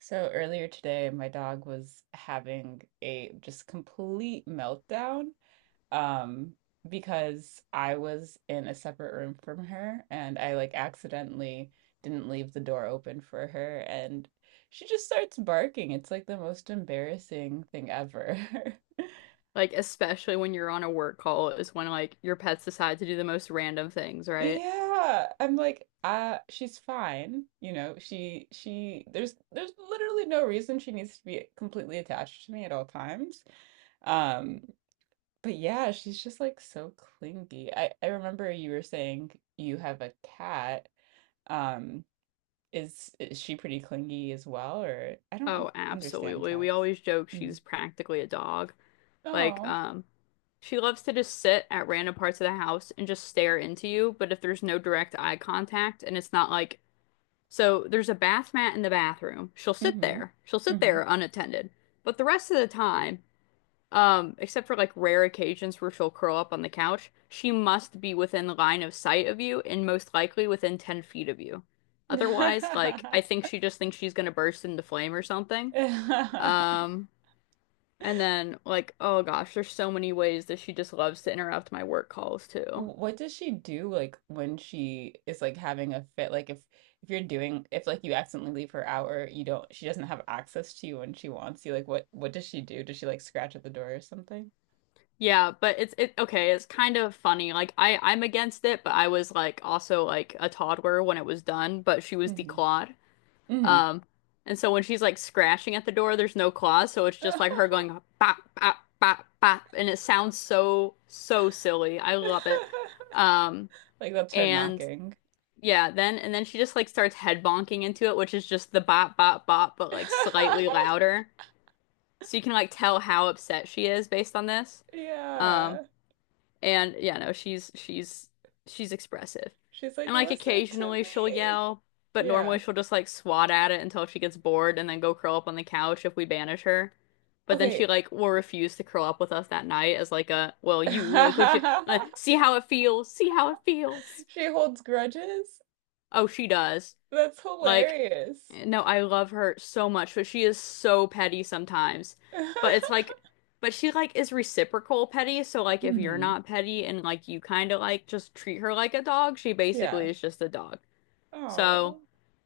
So earlier today, my dog was having a just complete meltdown, um, because I was in a separate room from her and I like accidentally didn't leave the door open for her and she just starts barking. It's like the most embarrassing thing ever. Like, especially when you're on a work call, is when like your pets decide to do the most random things, right? Yeah, I'm like, she's fine. You know, she there's literally no reason she needs to be completely attached to me at all times. Um, But yeah, she's just like so clingy. I remember you were saying you have a cat. Um, is she pretty clingy as well, or I don't Oh, understand absolutely. We cats. always joke Mm. she's practically a dog. Like, Oh. She loves to just sit at random parts of the house and just stare into you, but if there's no direct eye contact and it's not like, so there's a bath mat in the bathroom, she'll sit Mm-hmm. there. She'll sit Mm-hmm. there unattended. But the rest of the time, except for like rare occasions where she'll curl up on the couch, she must be within line of sight of you and most likely within 10 feet of you. Otherwise, like, I think she just thinks she's gonna burst into flame or something. Um, and then, like, oh gosh, there's so many ways that she just loves to interrupt my work calls too. What does she do, like when she is like having a fit? Like if you're doing if like you accidentally leave her out or you don't, she doesn't have access to you when she wants you, like what does she do? Does she like scratch at the door or something? Yeah, but it okay, it's kind of funny. Like I'm against it, but I was like also like a toddler when it was done, but she was the Mm-hmm. clod. Um, and so when she's like scratching at the door, there's no claws, so it's just like her going bop bop bop bop, and it sounds so so silly. I love it. Um, Like that's her and knocking. yeah, then she just like starts head bonking into it, which is just the bop bop bop, but like slightly louder. So you can like tell how upset she is based on this. Um, Yeah. and yeah, no, she's expressive. She's like, And like listen to occasionally she'll me. yell, but normally Yeah. she'll just like swat at it until she gets bored and then go curl up on the couch if we banish her. But then she Okay. like will refuse to curl up with us that night as like a, well, you like would you see how it feels, see how it feels. She holds grudges? Oh, she does. That's Like hilarious. no, I love her so much, but she is so petty sometimes. But it's like, but she like is reciprocal petty. So like, if you're Hmm. not petty and like you kind of like just treat her like a dog, she basically Yeah. is just a dog. So, Oh.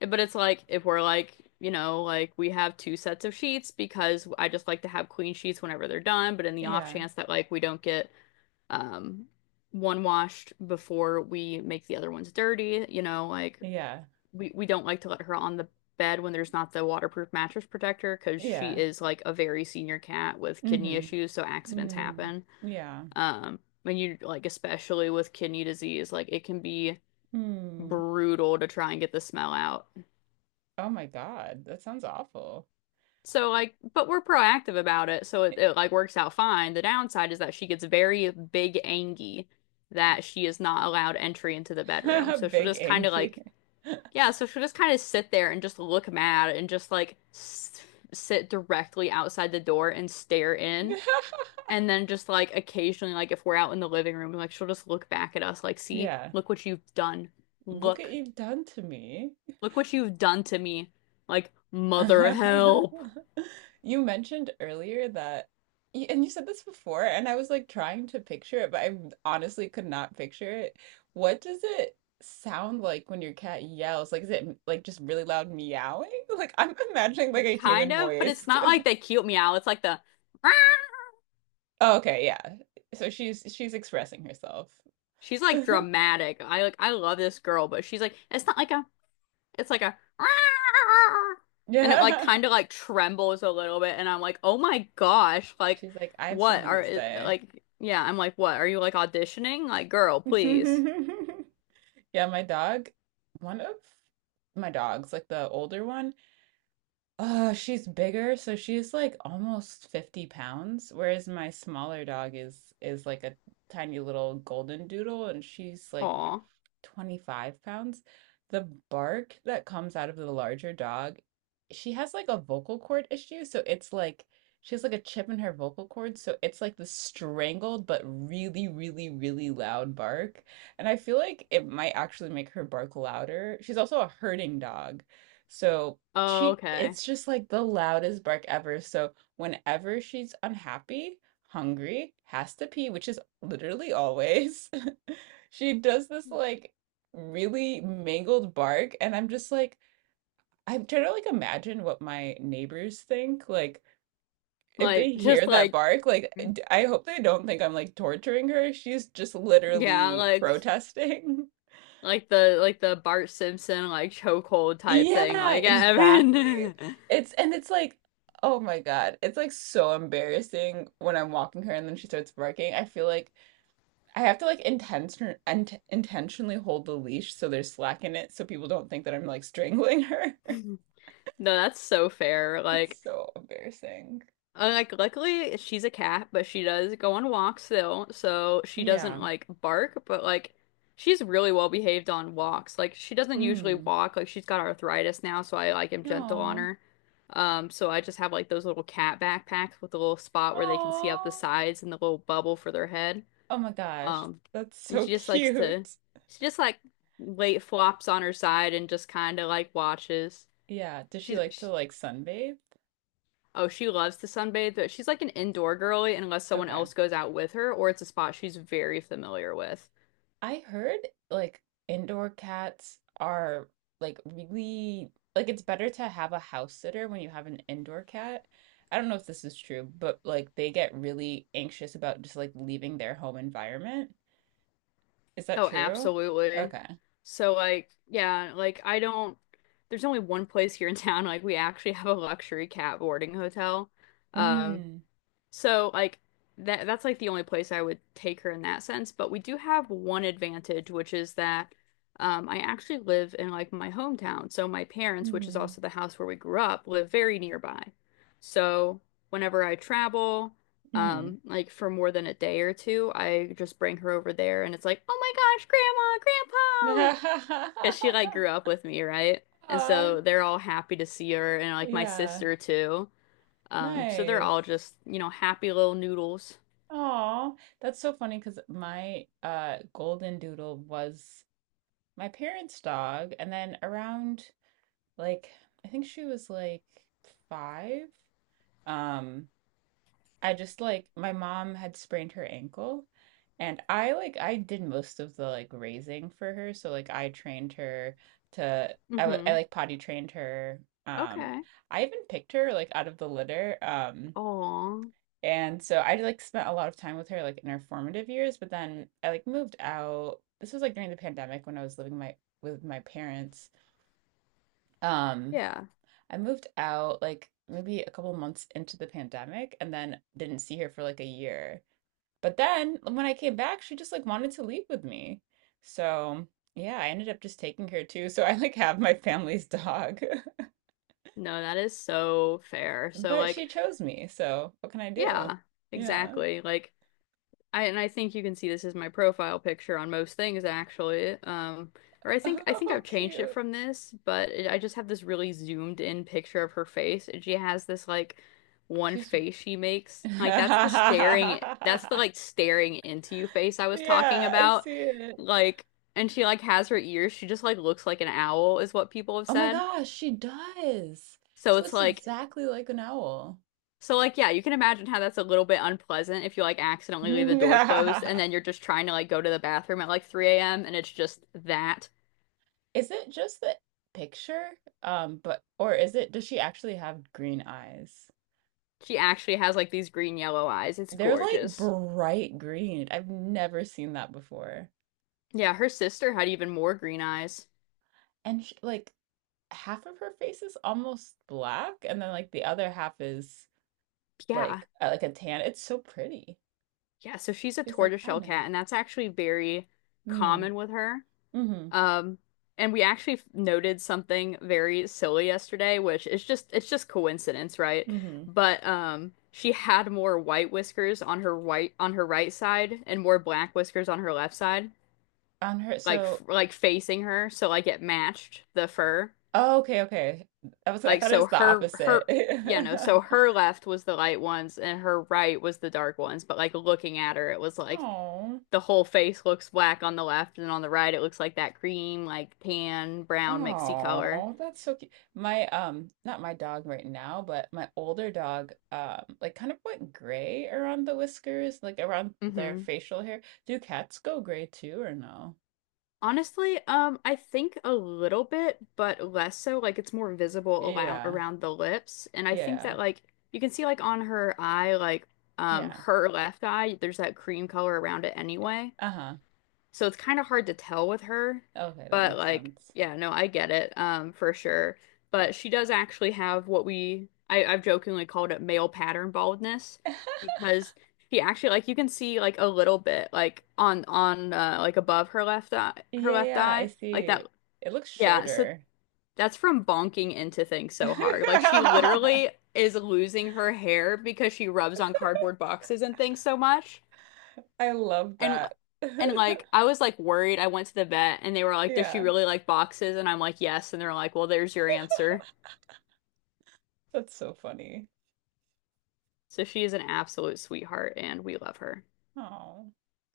but it's like if we're like, you know, like we have two sets of sheets because I just like to have clean sheets whenever they're done. But in the off Yeah. chance that like we don't get um one washed before we make the other ones dirty, you know, like Yeah. we don't like to let her on the bed when there's not the waterproof mattress protector because she Yeah. is like a very senior cat with kidney Hmm. issues, so accidents Mm. happen. Yeah. When you like especially with kidney disease, like it can be Mm. brutal to try and get the smell out. Oh my God. That sounds awful. So like, but we're proactive about it, so it, it like works out fine. The downside is that she gets very big angy that she is not allowed entry into the bedroom. So she'll Big just kind of Angie. like Yeah, so she'll just kind of sit there and just look mad and just like s sit directly outside the door and stare in. And then just like occasionally, like if we're out in the living room, like she'll just look back at us, like, see, Yeah. look what you've done. Look what Look, you've done to me. look what you've done to me. Like, mother help. You mentioned earlier that, and you said this before, and I was like trying to picture it, but I honestly could not picture it. What does it sound like when your cat yells? Like, is it like just really loud meowing? Like, I'm imagining like a Kind human of, but voice. it's not like that cute meow. It's like the, "Rah!" Oh, okay, yeah. So she's expressing herself. She's like dramatic. I like, I love this girl, but she's like, it's not like I'm. It's like a and it like Yeah. kind of like trembles a little bit and I'm like, "Oh my gosh, like She's like, I have what something are to say. like yeah, I'm like, "What? Are you like auditioning? Like, girl, please." Yeah, my dog, one of my dogs, like the older one, she's bigger, so she's like almost 50 pounds, whereas my smaller dog is like a tiny little golden doodle and she's like Aw. 25 pounds. The bark that comes out of the larger dog, she has like a vocal cord issue. So it's like she has like a chip in her vocal cord. So it's like the strangled but really, really, really loud bark. And I feel like it might actually make her bark louder. She's also a herding dog. So Oh, she, okay. it's just like the loudest bark ever. So whenever she's unhappy, hungry, has to pee, which is literally always, she does this like really mangled bark and I'm just like, I'm trying to like imagine what my neighbors think, like if they Like just hear that like bark, like I hope they don't think I'm like torturing her. She's just yeah, literally protesting. like the Bart Simpson like chokehold type thing. Yeah, Like, exactly. Evan. It's, and it's like, oh my God, it's like so embarrassing when I'm walking her and then she starts barking. I feel like I have to like intentionally hold the leash so there's slack in it so people don't think that I'm like strangling her. No, that's so fair. It's so embarrassing. Like, luckily, she's a cat, but she does go on walks still, so she doesn't Yeah. like bark, but like, she's really well behaved on walks. Like, she doesn't usually Hmm. walk, like, she's got arthritis now, so I like am gentle on No. her. So I just have like those little cat backpacks with a little spot where they can see out the Oh. sides and the little bubble for their head. Oh my gosh. Um, That's and so she just likes to, cute. she just like lay flops on her side and just kind of like watches. Yeah. Does she She's, like to she, like sunbathe? oh, she loves to sunbathe, but she's like an indoor girly unless someone Okay. else goes out with her or it's a spot she's very familiar with. I heard like indoor cats are like really like it's better to have a house sitter when you have an indoor cat. I don't know if this is true, but like they get really anxious about just like leaving their home environment. Is that Oh, true? absolutely. Okay. So like, yeah, like I don't there's only one place here in town like we actually have a luxury cat boarding hotel. Um Mm. So like that's like the only place I would take her in that sense. But we do have one advantage, which is that I actually live in like my hometown. So my parents, which is Mm-hmm. also the house where we grew up, live very nearby. So whenever I travel, Mm-hmm. Like for more than a day or two, I just bring her over there and it's like, oh my gosh, grandma, grandpa. Because she like Aw, grew up with me, right? And so they're all happy to see her and like my yeah, sister too. So they're all nice. just, you know, happy little noodles. Aw, that's so funny because my golden doodle was my parents' dog, and then around, like, I think she was like five. Um, I just like, my mom had sprained her ankle and I did most of the like raising for her, so like I trained her to I Mm-hmm. like potty trained her. Okay. I even picked her like out of the litter. Oh. And so I like spent a lot of time with her like in her formative years, but then I like moved out. This was like during the pandemic when I was living my with my parents. um Yeah. I moved out like maybe a couple months into the pandemic and then didn't see her for like a year, but then when I came back, she just like wanted to leave with me. So yeah, I ended up just taking her too. So I like have my family's dog, No, that is so fair. So but like, she chose me. So what can I do? yeah, Yeah. exactly. Like I and I think you can see this is my profile picture on most things actually. Or I think Oh, I've changed it cute. from this, but it, I just have this really zoomed in picture of her face, and she has this like one She's. face she makes. Like that's the staring, that's the Yeah, like staring into you face I was talking I about. see it. Like, and she like has her ears. She just like looks like an owl, is what people have Oh my said. gosh, she does. So She it's looks like. exactly like an owl. So like yeah, you can imagine how that's a little bit unpleasant if you like accidentally leave the Is door closed and then you're just trying to like go to the bathroom at like 3 a.m. and it's just that. it just the picture? But or is it, does she actually have green eyes? She actually has like these green yellow eyes. It's They're like gorgeous. bright green. I've never seen that before. Yeah, her sister had even more green eyes. And sh like half of her face is almost black, and then like the other half is Yeah. Like a tan. It's so pretty. Yeah, so she's a She's like, I tortoiseshell know. cat and that's actually very Hmm. common with her. Mm-hmm. Um, and we actually noted something very silly yesterday, which is just it's just coincidence, right? Mm-hmm. But she had more white whiskers on her white on her right side and more black whiskers on her left side, On her, like so like facing her, so like it matched the fur. oh, okay, okay. I Like thought it so was the her opposite. her yeah, no, so her left was the light ones and her right was the dark ones, but like looking at her it was like Oh. the whole face looks black on the left and on the right it looks like that cream like tan brown mixy color. Oh, that's so cute. My not my dog right now, but my older dog like kind of went gray around the whiskers, like around their Hmm. facial hair. Do cats go gray too or no? Honestly, I think a little bit, but less so like it's more visible around Yeah. around the lips and I think Yeah. that like you can see like on her eye like Yeah. her left eye there's that cream color around it Eh, anyway. uh-huh. So it's kind of hard to tell with her, Okay, that but makes like, sense. yeah, no, I get it, for sure. But she does actually have what we I've jokingly called it male pattern baldness because she actually like you can see like a little bit like on like above her Yeah, left yeah, I eye like see. that It looks yeah so shorter. that's from bonking into things so hard like she I literally is losing her hair because she rubs on cardboard boxes and things so much. love And that. and like I was like worried. I went to the vet and they were like, "Does she Yeah, really like boxes?" And I'm like, "Yes." And they're like, "Well, there's your answer." that's so funny. So she is an absolute sweetheart and we love her. Oh.